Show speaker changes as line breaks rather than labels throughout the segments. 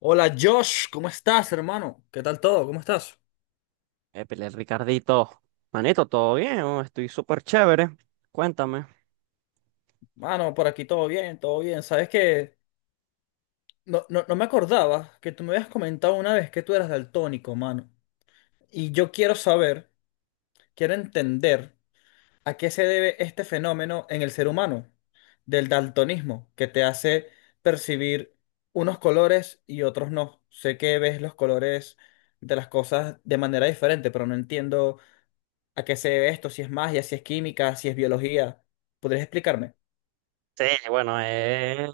Hola Josh, ¿cómo estás, hermano? ¿Qué tal todo? ¿Cómo estás?
Épale, Ricardito. Manito, ¿todo bien? Oh, estoy súper chévere. Cuéntame.
Mano, por aquí todo bien, todo bien. Sabes que no, no, no me acordaba que tú me habías comentado una vez que tú eras daltónico, mano. Y yo quiero saber, quiero entender a qué se debe este fenómeno en el ser humano, del daltonismo, que te hace percibir unos colores y otros no. Sé que ves los colores de las cosas de manera diferente, pero no entiendo a qué se debe esto, si es magia, si es química, si es biología. ¿Podrías explicarme?
Sí, bueno, es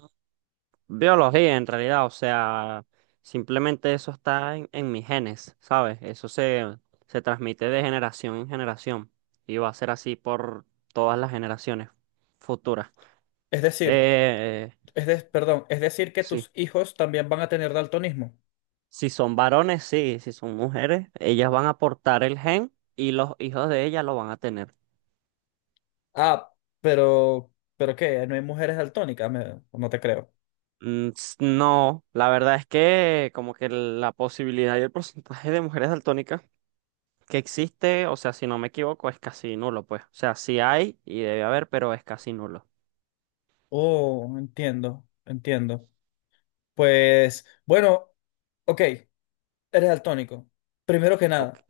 biología en realidad, o sea, simplemente eso está en mis genes, ¿sabes? Se transmite de generación en generación y va a ser así por todas las generaciones futuras.
Es decir,
Eh,
perdón, es decir que
sí,
tus hijos también van a tener daltonismo.
si son varones, sí, si son mujeres, ellas van a portar el gen y los hijos de ellas lo van a tener.
Ah, ¿pero qué? ¿No hay mujeres daltónicas? No te creo.
No, la verdad es que como que la posibilidad y el porcentaje de mujeres daltónicas que existe, o sea, si no me equivoco, es casi nulo, pues. O sea, sí hay y debe haber, pero es casi nulo.
Oh, entiendo, entiendo. Pues, bueno, ok, eres daltónico. Primero que
Ok.
nada,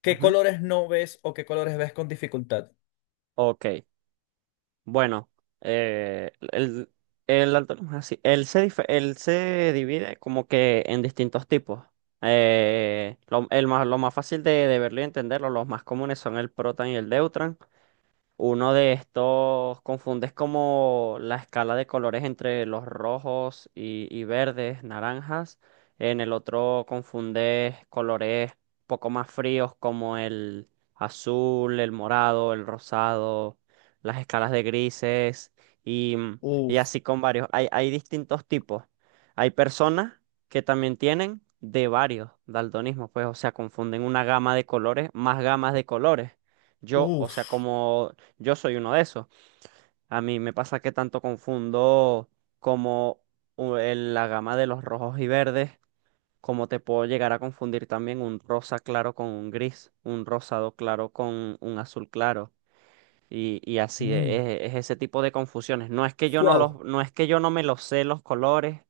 ¿qué
Ujú.
colores no ves o qué colores ves con dificultad?
Ok. Bueno, eh, el, el daltonismo es así. Él se divide como que en distintos tipos. Lo más fácil de verlo y entenderlo, los más comunes son el protan y el deutran. Uno de estos confundes como la escala de colores entre los rojos y verdes, naranjas. En el otro confundes colores poco más fríos como el azul, el morado, el rosado, las escalas de grises y, mm, y
Uf,
así con varios. Hay distintos tipos. Hay personas que también tienen de varios daltonismos, pues, o sea, confunden una gama de colores más gamas de colores. Yo, o sea,
uf,
como yo soy uno de esos. A mí me pasa que tanto confundo como la gama de los rojos y verdes, como te puedo llegar a confundir también un rosa claro con un gris, un rosado claro con un azul claro. Y así es ese tipo de confusiones. No es que yo no
wow.
los, no es que yo no me los sé los colores,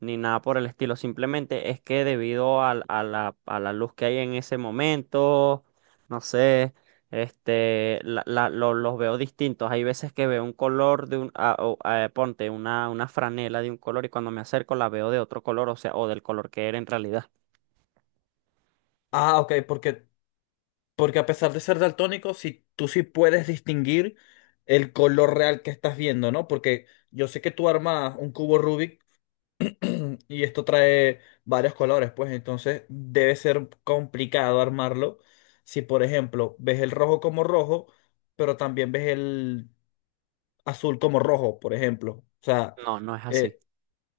ni nada por el estilo. Simplemente es que debido a la luz que hay en ese momento, no sé, este, los veo distintos. Hay veces que veo un color de un, ponte una franela de un color y cuando me acerco la veo de otro color, o sea, o del color que era en realidad.
Ah, ok, porque porque a pesar de ser daltónico, si tú sí puedes distinguir el color real que estás viendo, ¿no? Porque yo sé que tú armas un cubo Rubik y esto trae varios colores, pues entonces debe ser complicado armarlo. Si, por ejemplo, ves el rojo como rojo, pero también ves el azul como rojo, por ejemplo. O sea,
No, no es así.
eh,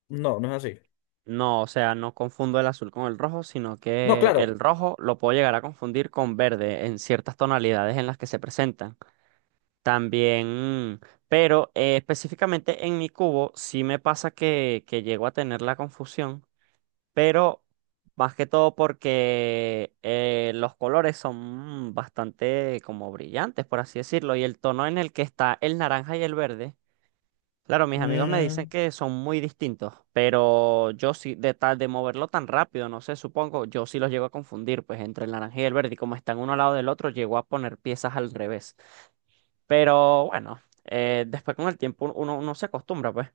no, no es así.
No, o sea, no confundo el azul con el rojo, sino
No,
que el
claro.
rojo lo puedo llegar a confundir con verde en ciertas tonalidades en las que se presentan. También, pero específicamente en mi cubo sí me pasa que llego a tener la confusión, pero más que todo porque los colores son bastante como brillantes, por así decirlo, y el tono en el que está el naranja y el verde, claro, mis amigos me dicen
Mm,
que son muy distintos, pero yo sí, de tal de moverlo tan rápido, no sé, supongo, yo sí los llego a confundir, pues entre el naranja y el verde, y como están uno al lado del otro, llego a poner piezas al revés. Pero bueno, después con el tiempo uno se acostumbra, pues.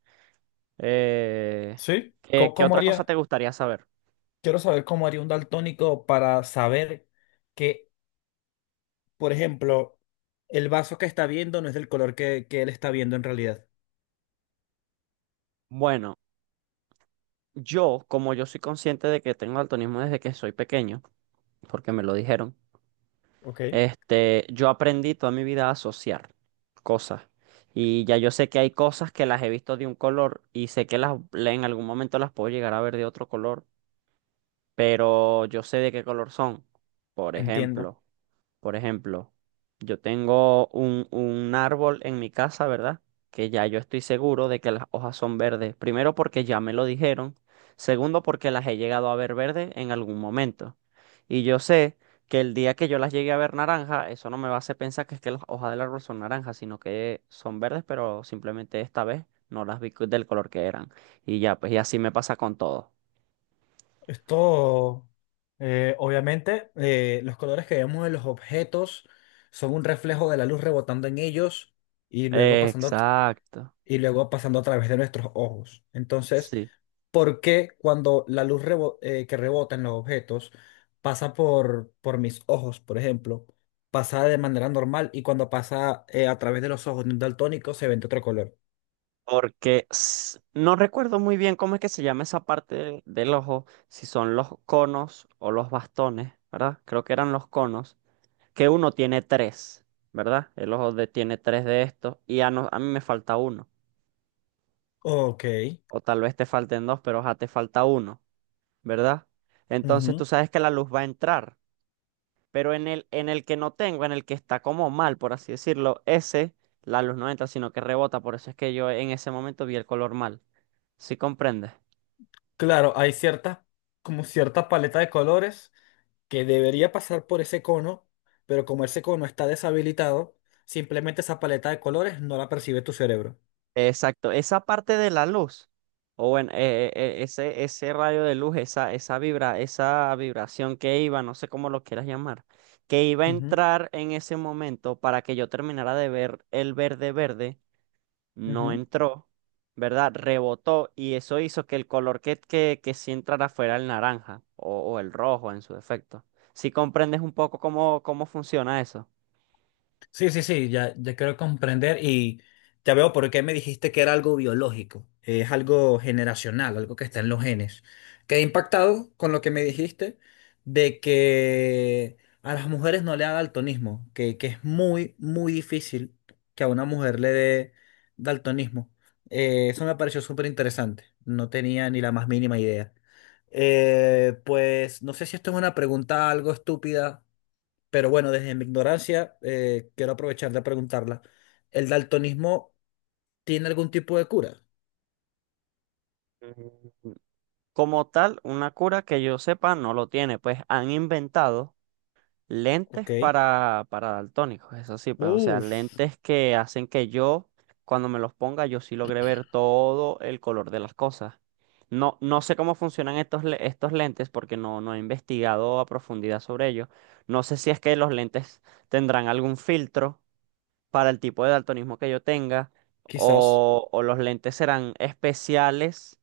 Eh,
¿sí?
¿qué,
¿Cómo,
qué
cómo
otra cosa
haría?
te gustaría saber?
Quiero saber cómo haría un daltónico para saber que, por ejemplo, el vaso que está viendo no es del color que él está viendo en realidad.
Bueno, yo, como yo soy consciente de que tengo daltonismo desde que soy pequeño, porque me lo dijeron,
Ok,
este, yo aprendí toda mi vida a asociar cosas. Y ya yo sé que hay cosas que las he visto de un color y sé que las, en algún momento las puedo llegar a ver de otro color, pero yo sé de qué color son. Por
entiendo.
ejemplo. Por ejemplo, yo tengo un árbol en mi casa, ¿verdad? Que ya yo estoy seguro de que las hojas son verdes. Primero porque ya me lo dijeron. Segundo porque las he llegado a ver verdes en algún momento. Y yo sé que el día que yo las llegue a ver naranja, eso no me va a hacer pensar que es que las hojas del árbol son naranjas, sino que son verdes, pero simplemente esta vez no las vi del color que eran. Y ya, pues y así me pasa con todo.
Esto, obviamente, los colores que vemos en los objetos son un reflejo de la luz rebotando en ellos y luego pasando
Exacto.
y luego pasando a través de nuestros ojos. Entonces,
Sí.
¿por qué cuando la luz que rebota en los objetos pasa por mis ojos, por ejemplo, pasa de manera normal y cuando pasa a través de los ojos de un daltónico se ve de otro color?
Porque s- no recuerdo muy bien cómo es que se llama esa parte del ojo, si son los conos o los bastones, ¿verdad? Creo que eran los conos, que uno tiene tres, ¿verdad? El tiene tres de estos y a, no- a mí me falta uno,
Ok,
o tal vez te falten dos, pero ya te falta uno, ¿verdad? Entonces tú
ujú.
sabes que la luz va a entrar, pero en el que no tengo, en el que está como mal, por así decirlo, ese, la luz no entra, sino que rebota, por eso es que yo en ese momento vi el color mal. ¿Sí comprendes?
Claro, hay cierta, como cierta paleta de colores que debería pasar por ese cono, pero como ese cono está deshabilitado, simplemente esa paleta de colores no la percibe tu cerebro.
Exacto, esa parte de la luz, o bueno, ese rayo de luz, esa vibra, esa vibración que iba, no sé cómo lo quieras llamar, que iba a
Ujú,
entrar en ese momento para que yo terminara de ver el verde verde, no
ujú.
entró, ¿verdad? Rebotó y eso hizo que el color que sí entrara fuera el naranja o el rojo en su defecto. Si comprendes un poco cómo, cómo funciona eso.
Sí, sí, sí, ya, ya quiero comprender y ya veo por qué me dijiste que era algo biológico, es algo generacional, algo que está en los genes. Quedé impactado con lo que me dijiste de que a las mujeres no le da daltonismo, que es muy, muy difícil que a una mujer le dé daltonismo. Eso me pareció súper interesante, no tenía ni la más mínima idea. Pues no sé si esto es una pregunta algo estúpida, pero bueno, desde mi ignorancia, quiero aprovechar de preguntarla. ¿El daltonismo tiene algún tipo de cura?
Mm. Como tal, una cura que yo sepa no lo tiene, pues han inventado. Lentes
Ok.
para daltónicos, eso sí, pues, o sea,
Uf,
lentes que hacen que yo, cuando me los ponga, yo sí logre ver todo el color de las cosas. No, no sé cómo funcionan estos lentes porque no, no he investigado a profundidad sobre ellos. No sé si es que los lentes tendrán algún filtro para el tipo de daltonismo que yo tenga,
quizás.
o los lentes serán especiales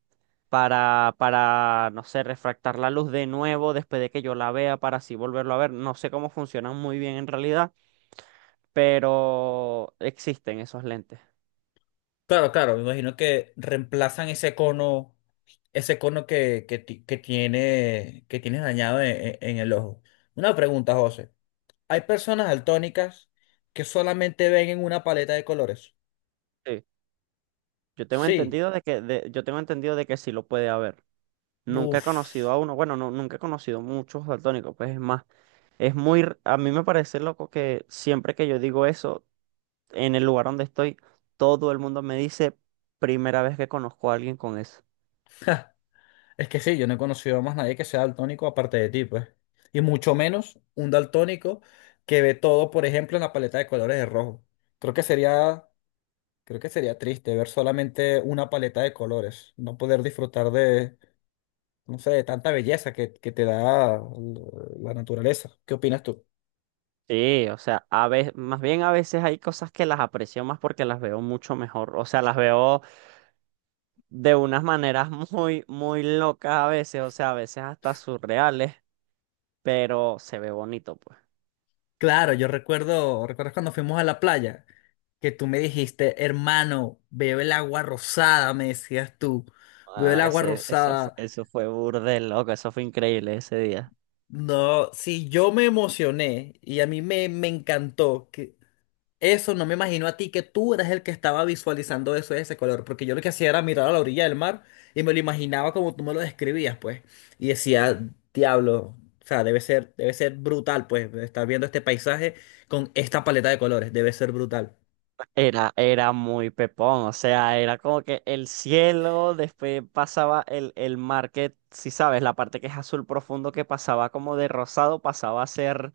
no sé, refractar la luz de nuevo después de que yo la vea para así volverlo a ver. No sé cómo funcionan muy bien en realidad, pero existen esos lentes.
Claro, claro, me imagino que reemplazan ese cono que, que tienes dañado en, en el ojo. Una pregunta, José. ¿Hay personas daltónicas que solamente ven en una paleta de colores?
Sí. Yo tengo
Sí.
entendido de que, de- yo tengo entendido de que sí lo puede haber. Nunca he conocido
Uf.
a uno, bueno, no, nunca he conocido muchos daltónicos, pues es más, es muy, r- a mí me parece loco que siempre que yo digo eso, en el lugar donde estoy, todo el mundo me dice, primera vez que conozco a alguien con eso.
Es que sí, yo no he conocido a más nadie que sea daltónico aparte de ti, pues. Y mucho menos un daltónico que ve todo, por ejemplo, en la paleta de colores de rojo. Creo que sería, creo que sería triste ver solamente una paleta de colores, no poder disfrutar de, no sé, de tanta belleza que, la naturaleza. ¿Qué opinas tú?
Sí, o sea, a veces, más bien a veces hay cosas que las aprecio más porque las veo mucho mejor, o sea, las veo de unas maneras muy, muy locas a veces, o sea, a veces hasta surreales, pero se ve bonito, pues.
Claro, yo recuerdo, ¿recuerdas cuando fuimos a la playa? Que tú me dijiste, hermano, veo el agua rosada, me decías tú, veo el agua rosada.
Eso fue burde loco, eso fue increíble ese día.
No, sí, yo me emocioné y a mí me, me encantó que eso, no me imagino a ti, que tú eras el que estaba visualizando eso de ese color, porque yo lo que hacía era mirar a la orilla del mar y me lo imaginaba como tú me lo describías, pues, y decía, diablo, o sea, debe ser brutal, pues, estar viendo este paisaje con esta paleta de colores, debe ser brutal.
Era, era muy pepón, o sea, era como que el cielo, después pasaba el mar que, si sabes, la parte que es azul profundo que pasaba como de rosado, pasaba a ser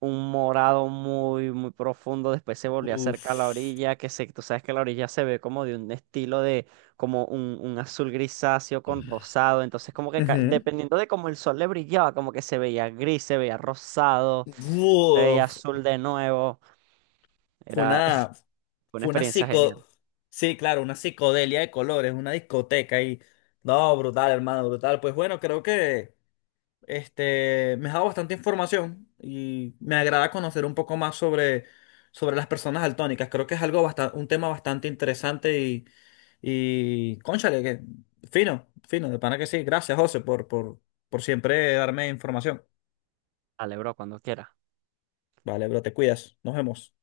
un morado muy, muy profundo, después se volvió acerca a la
Uf.
orilla, que se, tú sabes que la orilla se ve como de un estilo de, como un azul grisáceo con rosado, entonces como que ca-
Ujú.
dependiendo de cómo el sol le brillaba, como que se veía gris, se veía rosado, se veía
Uf,
azul de nuevo,
fue
era
una.
una
Fue una
experiencia genial.
psico... Sí, claro, una psicodelia de colores, una discoteca y... No, brutal, hermano, brutal. Pues bueno, creo que me ha dado bastante información y me agrada conocer un poco más sobre, sobre las personas daltónicas. Creo que es algo bastante, un tema bastante interesante y cónchale, que fino, fino, de pana que sí. Gracias, José, por siempre darme información.
Dale, bro, cuando quiera.
Vale, bro, te cuidas. Nos vemos.